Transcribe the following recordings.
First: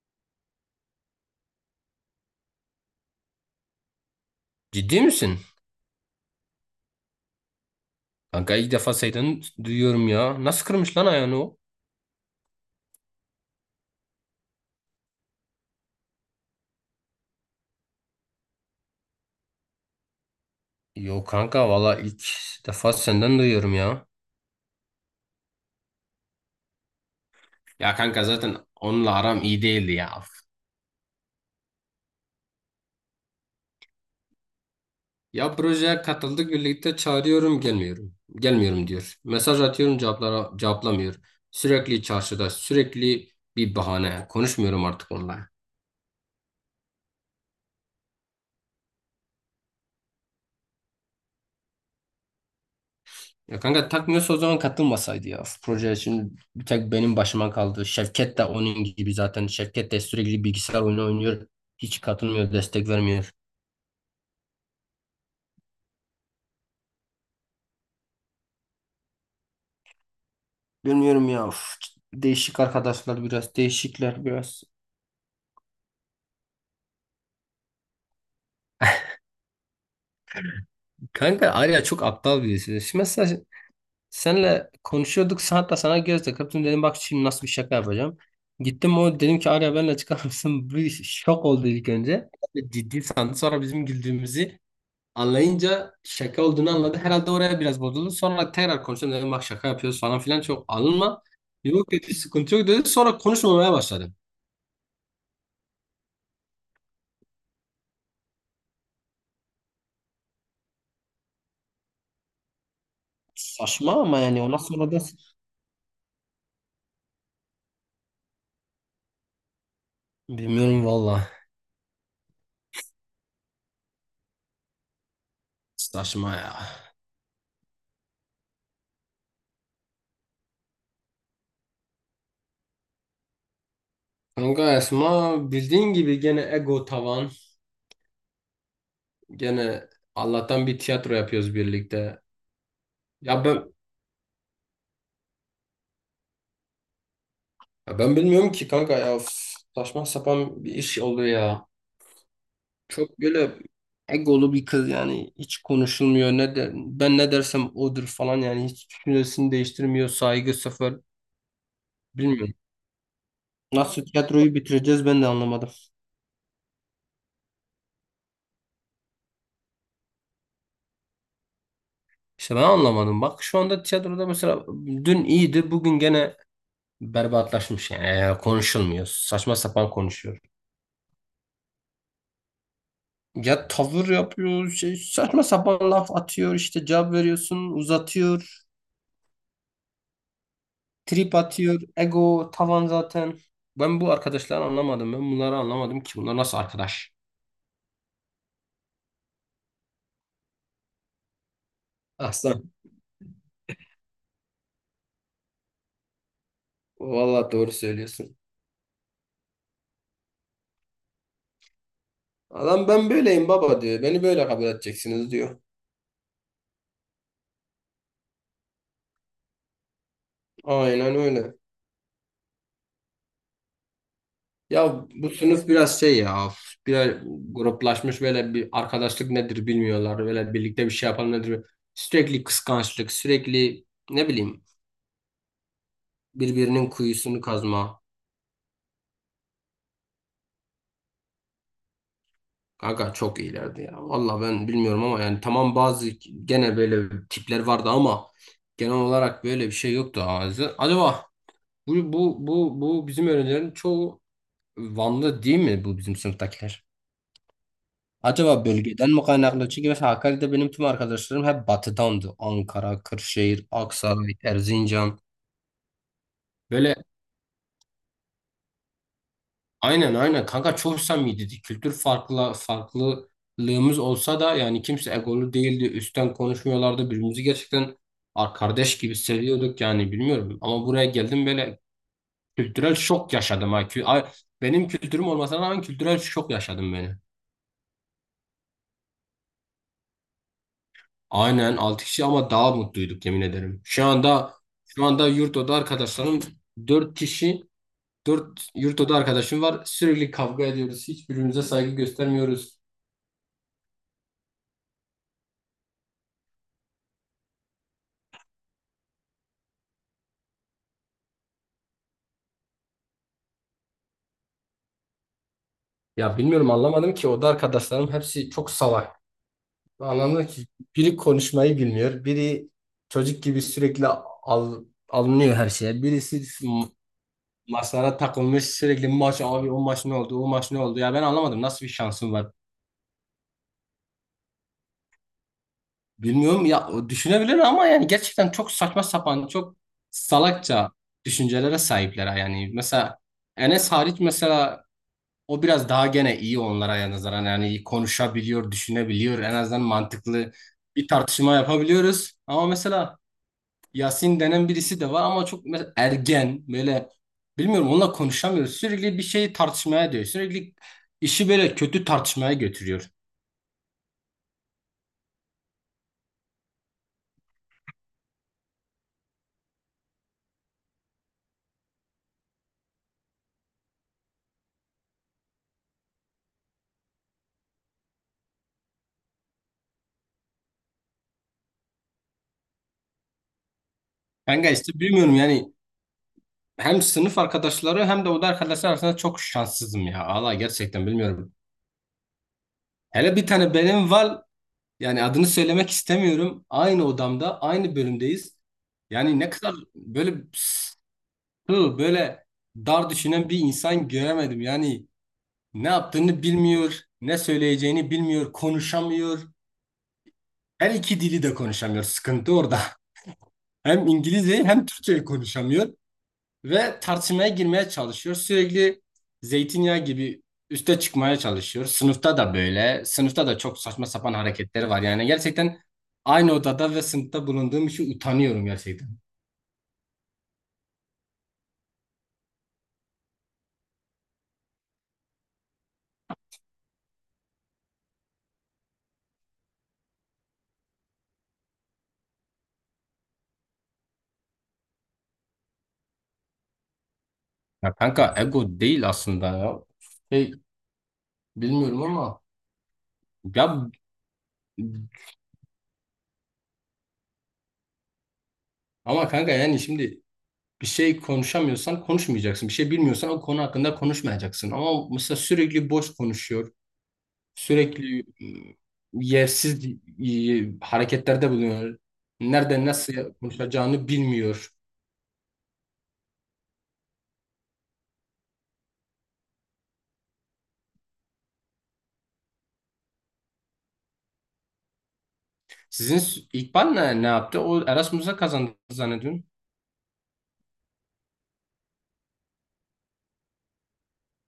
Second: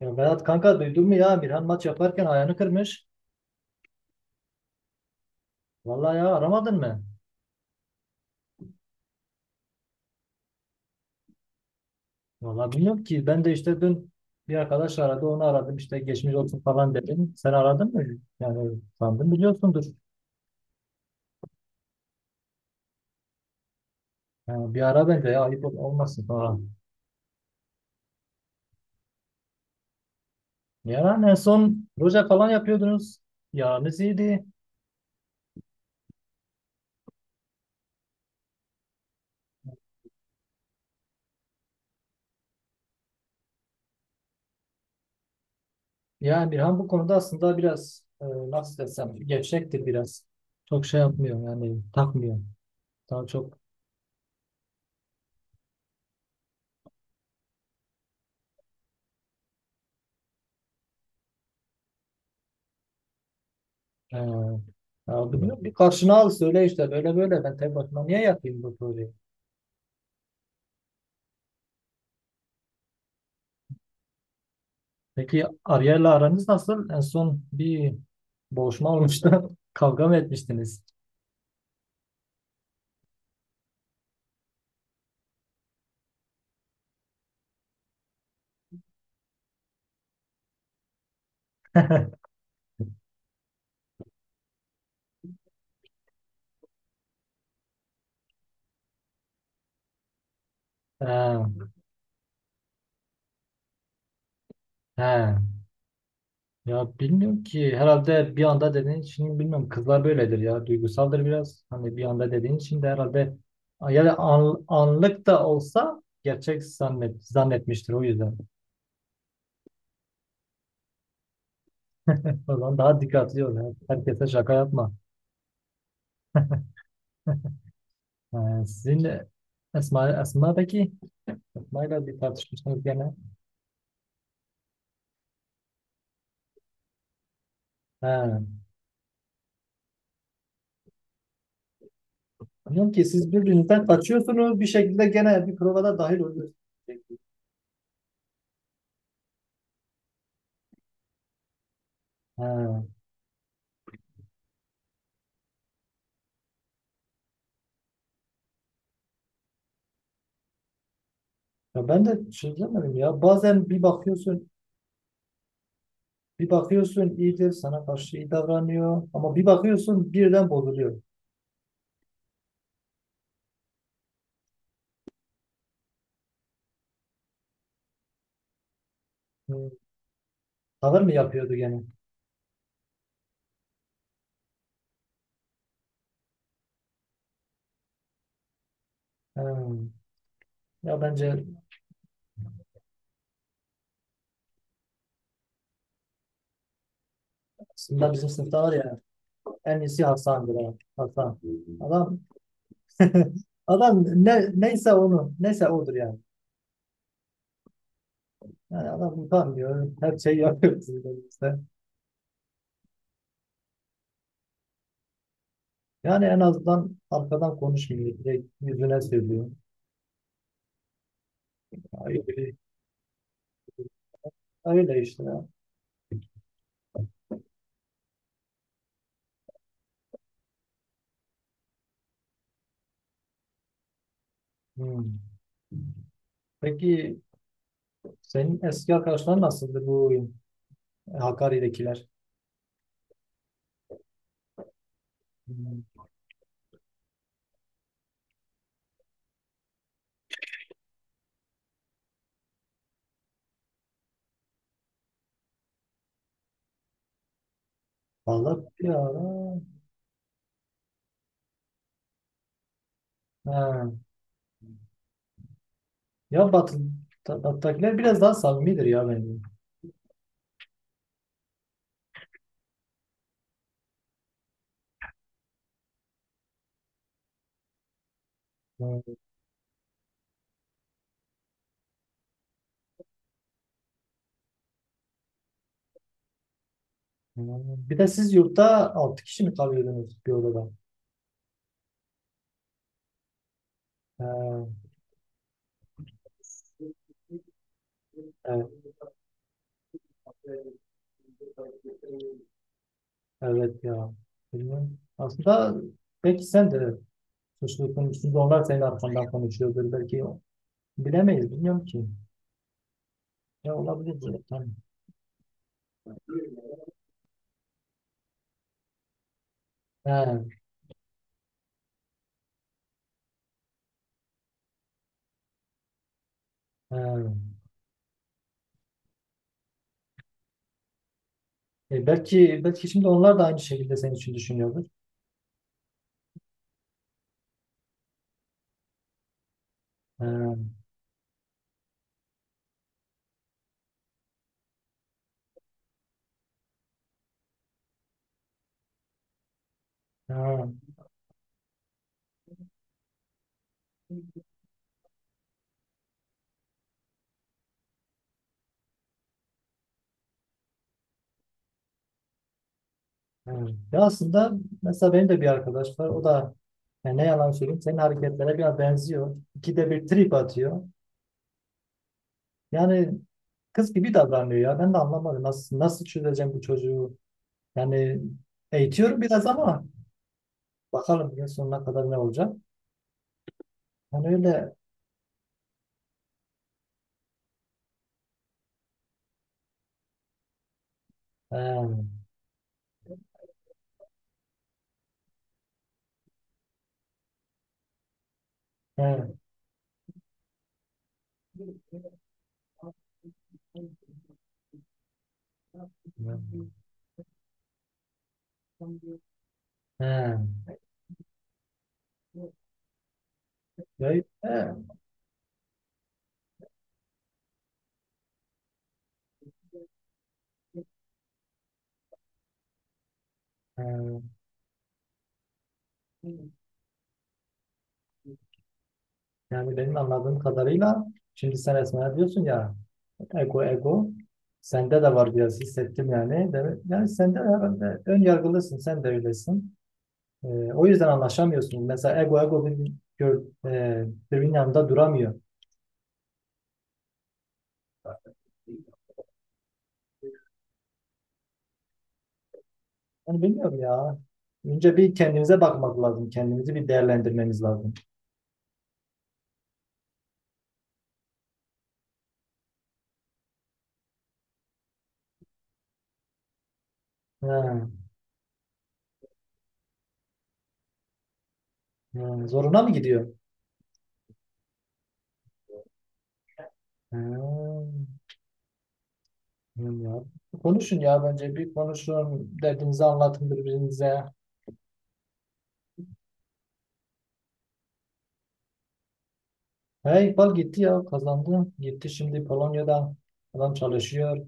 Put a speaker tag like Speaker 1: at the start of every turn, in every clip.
Speaker 1: Ya Berat kanka, duydun mu, ya Birhan maç yaparken ayağını kırmış.
Speaker 2: Ciddi misin?
Speaker 1: Vallahi ya, aramadın mı?
Speaker 2: Kanka ilk defa senden duyuyorum ya. Nasıl kırmış lan ayağını o?
Speaker 1: Vallahi bilmiyorum ki, ben de işte dün bir arkadaş aradı, onu aradım, işte geçmiş olsun falan dedim. Sen aradın mı? Yani sandım biliyorsundur.
Speaker 2: Yok kanka valla ilk defa senden duyuyorum ya.
Speaker 1: Yani bir ara bence ya, ayıp olmasın sonra.
Speaker 2: Ya kanka zaten onunla aram iyi değildi ya.
Speaker 1: Yani en son proje falan yapıyordunuz. Yaranız iyiydi.
Speaker 2: Ya projeye katıldık birlikte çağırıyorum gelmiyorum. Gelmiyorum diyor. Mesaj atıyorum cevaplara cevaplamıyor. Sürekli çarşıda, bir bahane. Konuşmuyorum artık onunla.
Speaker 1: Yani Birhan bu konuda aslında biraz nasıl desem gevşektir biraz. Çok şey yapmıyor yani, takmıyor. Daha çok.
Speaker 2: Ya kanka takmıyorsa o zaman katılmasaydı ya. Proje şimdi bir tek benim başıma kaldı. Şevket de onun gibi zaten. Şevket de sürekli bilgisayar oyunu oynuyor. Hiç katılmıyor, destek vermiyor.
Speaker 1: Ee, Ya bilmiyorum, bir karşına al söyle, işte böyle böyle, ben tek başıma niye yapayım bu soruyu?
Speaker 2: Bilmiyorum ya. Değişik arkadaşlar biraz, değişikler biraz.
Speaker 1: Peki Ariel'le aranız nasıl? En son bir boğuşma olmuştu. Kavga mı etmiştiniz?
Speaker 2: Kanka Arya çok aptal birisi. Şimdi mesela senle konuşuyorduk. Hatta sana göz takıp dedim bak şimdi nasıl bir şaka yapacağım. Gittim o dedim ki Arya benimle çıkar mısın? Bir şok oldu ilk önce. Ciddi sandı sonra bizim güldüğümüzü. Anlayınca şaka olduğunu anladı. Herhalde oraya biraz bozuldu. Sonra tekrar konuştum dedim bak şaka yapıyoruz falan filan çok
Speaker 1: He,
Speaker 2: alınma. Yok dedi sıkıntı yok dedi. Sonra konuşmamaya başladım.
Speaker 1: he. Ya bilmiyorum ki, herhalde bir anda dediğin için, bilmiyorum, kızlar böyledir ya, duygusaldır biraz. Hani bir anda dediğin için de herhalde,
Speaker 2: Saçma
Speaker 1: ya da
Speaker 2: ama yani ona sonra da
Speaker 1: anlık da olsa gerçek zannetmiştir, o yüzden.
Speaker 2: bilmiyorum valla.
Speaker 1: O zaman daha dikkatli ol. Herkese şaka yapma.
Speaker 2: Saçma ya.
Speaker 1: Ha, sizinle Esma, Esma'daki Esma'yla bir tartışmışsınız gene.
Speaker 2: Kanka Esma bildiğin gibi gene ego tavan.
Speaker 1: Ha.
Speaker 2: Gene Allah'tan bir tiyatro yapıyoruz birlikte.
Speaker 1: Diyorum ki siz
Speaker 2: Ya ben
Speaker 1: birbirinizden kaçıyorsunuz, bir şekilde gene bir provada dahil oluyorsunuz.
Speaker 2: ya ben bilmiyorum ki kanka ya. Üf, saçma sapan bir iş oldu ya.
Speaker 1: Ha.
Speaker 2: Çok böyle egolu bir kız yani hiç konuşulmuyor ne der, ben ne dersem odur falan yani hiç düşüncesini değiştirmiyor, saygı sıfır,
Speaker 1: Ya ben de
Speaker 2: bilmiyorum.
Speaker 1: çözemedim ya. Bazen bir
Speaker 2: Nasıl
Speaker 1: bakıyorsun,
Speaker 2: tiyatroyu bitireceğiz ben de anlamadım.
Speaker 1: bir bakıyorsun iyidir, sana karşı iyi davranıyor, ama bir bakıyorsun birden bozuluyor.
Speaker 2: İşte ben anlamadım. Bak şu anda tiyatroda mesela dün iyiydi bugün gene berbatlaşmış yani, yani konuşulmuyor. Saçma
Speaker 1: Hı.
Speaker 2: sapan konuşuyor.
Speaker 1: Tavır mı yapıyordu gene?
Speaker 2: Ya tavır yapıyor şey, saçma sapan laf atıyor işte cevap veriyorsun uzatıyor.
Speaker 1: Ha. Ya
Speaker 2: Trip
Speaker 1: bence
Speaker 2: atıyor. Ego tavan zaten. Ben bu arkadaşları anlamadım. Ben bunları anlamadım ki. Bunlar nasıl arkadaş?
Speaker 1: aslında bizim sınıfta var ya, en iyisi Hasan'dır. Ha. Hasan. Adam...
Speaker 2: Aslan.
Speaker 1: Adam ne, neyse onu neyse odur yani.
Speaker 2: Vallahi doğru söylüyorsun.
Speaker 1: Yani adam utanmıyor. Her şeyi yapıyor bizim elimizde.
Speaker 2: Adam ben böyleyim baba diyor. Beni böyle kabul edeceksiniz diyor.
Speaker 1: Yani en azından arkadan konuşmuyor. Direkt yüzüne söylüyor.
Speaker 2: Aynen öyle.
Speaker 1: Öyle, öyle
Speaker 2: Ya
Speaker 1: işte
Speaker 2: bu
Speaker 1: ya.
Speaker 2: sınıf biraz şey ya. Biraz gruplaşmış böyle, bir arkadaşlık nedir bilmiyorlar. Böyle birlikte bir şey yapalım nedir. Sürekli kıskançlık, sürekli ne bileyim
Speaker 1: Hmm.
Speaker 2: birbirinin
Speaker 1: Peki
Speaker 2: kuyusunu kazma.
Speaker 1: senin eski arkadaşların nasıldı, bu Hakkari'dekiler?
Speaker 2: Kanka çok iyilerdi ya. Valla ben bilmiyorum ama yani tamam
Speaker 1: Hmm.
Speaker 2: bazı gene böyle tipler vardı ama genel olarak böyle bir şey yoktu ağzı. Acaba bu bizim öğrencilerin çoğu Vanlı değil mi, bu bizim sınıftakiler? Acaba
Speaker 1: Vallahi bir
Speaker 2: bölgeden mi
Speaker 1: ara...
Speaker 2: kaynaklı? Çünkü mesela Hakkari'de benim tüm arkadaşlarım hep batıdandı. Ankara, Kırşehir,
Speaker 1: Ha.
Speaker 2: Aksaray, Erzincan.
Speaker 1: Ya Batı,
Speaker 2: Böyle
Speaker 1: Batı'dakiler biraz daha samimidir ya bence.
Speaker 2: aynen aynen kanka çok samimiydi. Kültür farklı farklılığımız olsa da yani kimse egolu değildi. Üstten konuşmuyorlardı. Birbirimizi gerçekten kardeş
Speaker 1: Hmm.
Speaker 2: gibi seviyorduk yani bilmiyorum. Ama buraya geldim böyle kültürel şok yaşadım. Ha. Benim kültürüm olmasına rağmen kültürel şok yaşadım beni.
Speaker 1: Hmm. Bir de siz yurtta 6 kişi mi kalıyordunuz bir odada?
Speaker 2: Aynen 6 kişi ama daha mutluyduk yemin ederim. Şu anda
Speaker 1: Ha.
Speaker 2: şu anda yurt oda arkadaşlarım 4 kişi, 4 yurt oda arkadaşım var. Sürekli kavga
Speaker 1: Evet.
Speaker 2: ediyoruz. Hiçbirimize saygı göstermiyoruz.
Speaker 1: Evet ya. Bilmiyorum. Aslında belki sen de suçlu konuştun da, onlar senin arkandan konuşuyordur. Belki bilemeyiz. Bilmiyorum ki. Ya olabilir böyle. Tamam.
Speaker 2: Ya bilmiyorum anlamadım ki oda arkadaşlarım hepsi çok salak.
Speaker 1: He,
Speaker 2: Anlamadım ki biri konuşmayı bilmiyor. Biri çocuk gibi sürekli alınıyor her şeye. Birisi
Speaker 1: he.
Speaker 2: maçlara takılmış sürekli maç abi o maç ne oldu o maç ne oldu. Ya ben anlamadım nasıl bir
Speaker 1: E,
Speaker 2: şansım var.
Speaker 1: belki şimdi onlar da aynı şekilde senin için düşünüyordur.
Speaker 2: Bilmiyorum ya o düşünebilir ama yani gerçekten çok saçma sapan çok
Speaker 1: He,
Speaker 2: salakça düşüncelere sahipler yani. Mesela Enes hariç. O biraz daha gene iyi onlara nazaran yani konuşabiliyor, düşünebiliyor. En azından mantıklı
Speaker 1: he,
Speaker 2: bir tartışma yapabiliyoruz. Ama mesela Yasin denen birisi de var ama çok mesela ergen böyle, bilmiyorum onunla konuşamıyoruz. Sürekli bir şeyi tartışmaya diyor. Sürekli işi böyle kötü tartışmaya götürüyor.
Speaker 1: he. Ya aslında mesela benim de bir arkadaş var. O da yani, ne yalan söyleyeyim, senin hareketlere biraz benziyor. İkide bir trip atıyor. Yani kız gibi davranıyor ya. Ben de anlamadım. Nasıl çözeceğim bu çocuğu? Yani eğitiyorum biraz ama bakalım yıl sonuna kadar ne olacak. Yani
Speaker 2: Ben
Speaker 1: öyle.
Speaker 2: gayet gerçekten bilmiyorum yani hem sınıf arkadaşları hem de oda arkadaşlar arasında çok şanssızım ya. Allah gerçekten bilmiyorum.
Speaker 1: He,
Speaker 2: Hele bir tane benim var, yani adını söylemek istemiyorum. Aynı odamda, aynı bölümdeyiz.
Speaker 1: he,
Speaker 2: Yani ne kadar böyle sığ, böyle dar düşünen bir insan göremedim. Yani ne yaptığını bilmiyor, ne söyleyeceğini bilmiyor, konuşamıyor.
Speaker 1: he.
Speaker 2: Her iki dili de konuşamıyor. Sıkıntı orada. Hem
Speaker 1: Böyle.
Speaker 2: İngilizceyi
Speaker 1: He.
Speaker 2: hem Türkçeyi konuşamıyor. Ve tartışmaya girmeye çalışıyor. Sürekli zeytinyağı gibi üste çıkmaya çalışıyor. Sınıfta da böyle. Sınıfta da çok saçma sapan hareketleri var. Yani gerçekten aynı odada ve sınıfta bulunduğum için utanıyorum gerçekten.
Speaker 1: Yani benim anladığım kadarıyla, şimdi sen Esma'ya diyorsun ya ego ego, sende de var biraz, hissettim yani. Yani sen de herhalde ön yargılısın, sen de öylesin. Ee, O yüzden anlaşamıyorsun. Mesela ego ego bir, birbirinin yanında duramıyor.
Speaker 2: Ya kanka ego değil aslında ya. Şey, bilmiyorum ama
Speaker 1: Yani bilmiyorum
Speaker 2: ya
Speaker 1: ya. Önce bir kendimize bakmak lazım. Kendimizi bir değerlendirmemiz lazım.
Speaker 2: ama kanka yani şimdi bir şey konuşamıyorsan konuşmayacaksın. Bir şey bilmiyorsan o konu hakkında konuşmayacaksın. Ama mesela sürekli boş konuşuyor.
Speaker 1: Ha,
Speaker 2: Sürekli yersiz hareketlerde bulunuyor.
Speaker 1: ha, zoruna
Speaker 2: Nerede
Speaker 1: mı
Speaker 2: nasıl
Speaker 1: gidiyor?
Speaker 2: konuşacağını bilmiyor.
Speaker 1: Ha, bilmiyorum ya. Konuşun ya bence. Bir konuşun. Derdinizi anlatın birbirinize.
Speaker 2: İkbal ne yaptı? O Erasmus'a kazandı zannediyorum.
Speaker 1: Hey, İkbal gitti ya. Kazandı. Gitti şimdi Polonya'da. Adam çalışıyor.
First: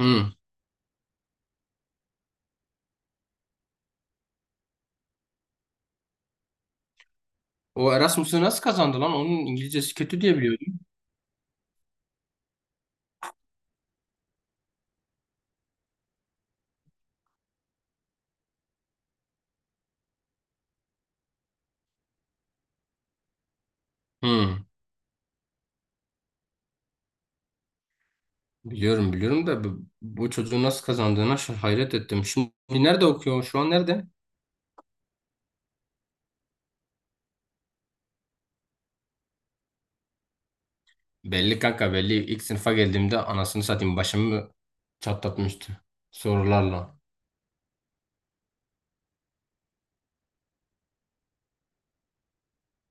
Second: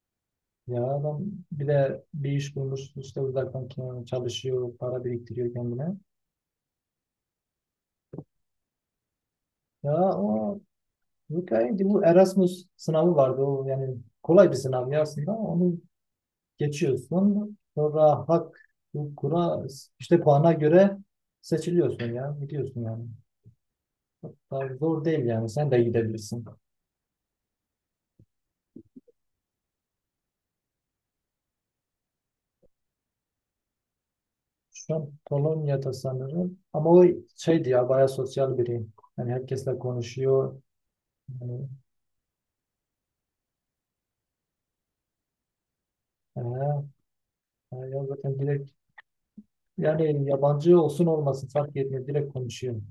Speaker 2: Hı.
Speaker 1: Ya adam bir de bir iş bulmuş. İşte uzaktan çalışıyor. Para biriktiriyor kendine.
Speaker 2: O Erasmus'u nasıl kazandı lan? Onun
Speaker 1: Ya
Speaker 2: İngilizcesi kötü diye
Speaker 1: o,
Speaker 2: biliyordum.
Speaker 1: bu bu Erasmus sınavı vardı. O yani kolay bir sınav ya aslında. Onu geçiyorsun. Sonra hak hukukuna, işte puana göre seçiliyorsun ya. Gidiyorsun yani.
Speaker 2: Hı.
Speaker 1: Daha zor değil yani. Sen de gidebilirsin.
Speaker 2: Biliyorum biliyorum da bu çocuğun nasıl kazandığına hayret ettim. Şimdi nerede okuyor? Şu an nerede?
Speaker 1: Şu an Polonya'da sanırım. Ama o şeydi ya, bayağı sosyal biri. Yani herkesle konuşuyor.
Speaker 2: Belli
Speaker 1: Yani,
Speaker 2: kanka belli. İlk sınıfa geldiğimde anasını satayım başımı çatlatmıştı
Speaker 1: ee,
Speaker 2: sorularla.
Speaker 1: ya zaten direkt, yani yabancı olsun olmasın fark etmiyor. Direkt konuşuyor.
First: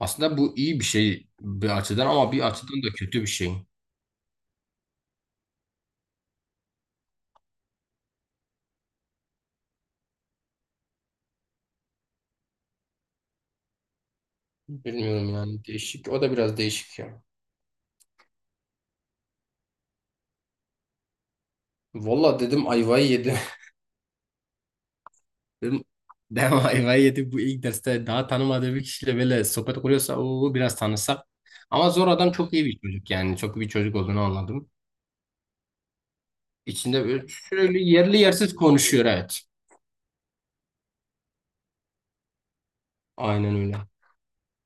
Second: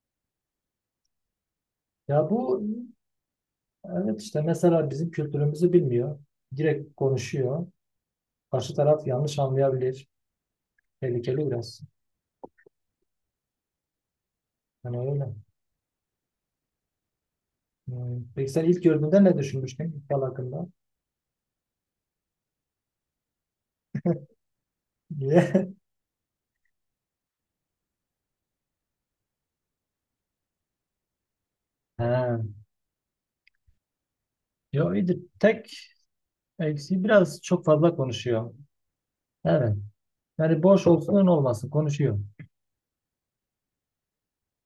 Speaker 2: Aslında bu iyi bir şey bir açıdan
Speaker 1: Ya
Speaker 2: ama bir
Speaker 1: bu,
Speaker 2: açıdan da kötü bir şey.
Speaker 1: evet, işte mesela bizim kültürümüzü bilmiyor. Direkt konuşuyor. Karşı taraf yanlış anlayabilir. Tehlikeli biraz. Yani öyle.
Speaker 2: Bilmiyorum yani değişik. O da biraz değişik ya.
Speaker 1: Hmm. Peki sen ilk gördüğünde ne düşünmüştün ilk yıl hakkında?
Speaker 2: Valla dedim ayvayı yedi.
Speaker 1: Niye?
Speaker 2: Dedim dedim ayvayı yedi bu ilk derste daha tanımadığı bir kişiyle böyle sohbet kuruyorsa o biraz tanısak. Ama zor adam
Speaker 1: Ha.
Speaker 2: çok iyi bir çocuk yani. Çok iyi bir çocuk olduğunu anladım.
Speaker 1: Yo, iyidir. Tek eksiği
Speaker 2: İçinde böyle
Speaker 1: biraz çok
Speaker 2: sürekli
Speaker 1: fazla
Speaker 2: yerli
Speaker 1: konuşuyor.
Speaker 2: yersiz konuşuyor evet.
Speaker 1: Evet. Yani boş olsun olmasın konuşuyor.
Speaker 2: Aynen öyle.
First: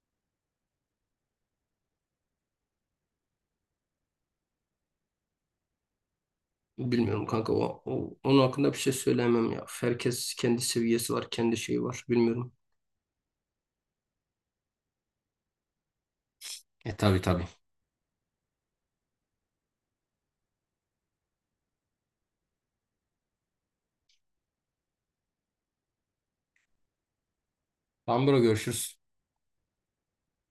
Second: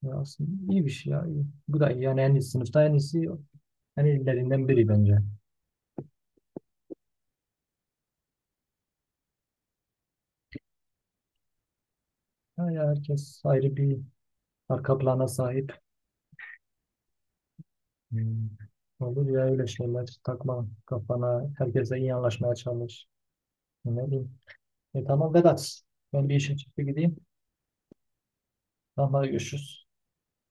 Speaker 1: Ya aslında iyi bir şey ya. İyi. Bu da iyi. Yani en iyi, sınıfta en iyilerinden biri bence.
Speaker 2: Bilmiyorum kanka onun hakkında bir şey söyleyemem ya. Herkes kendi seviyesi var, kendi şeyi var. Bilmiyorum.
Speaker 1: Ha ya, herkes ayrı bir arka plana sahip.
Speaker 2: E tabii tabii.
Speaker 1: Hmm. Olur ya öyle şeyler, takma kafana. Herkese iyi anlaşmaya çalış. Ne bileyim. E, tamam Vedat. Ben bir işe çıktı, gideyim.
Speaker 2: Tamam bro görüşürüz.
Speaker 1: Tamam, hadi görüşürüz.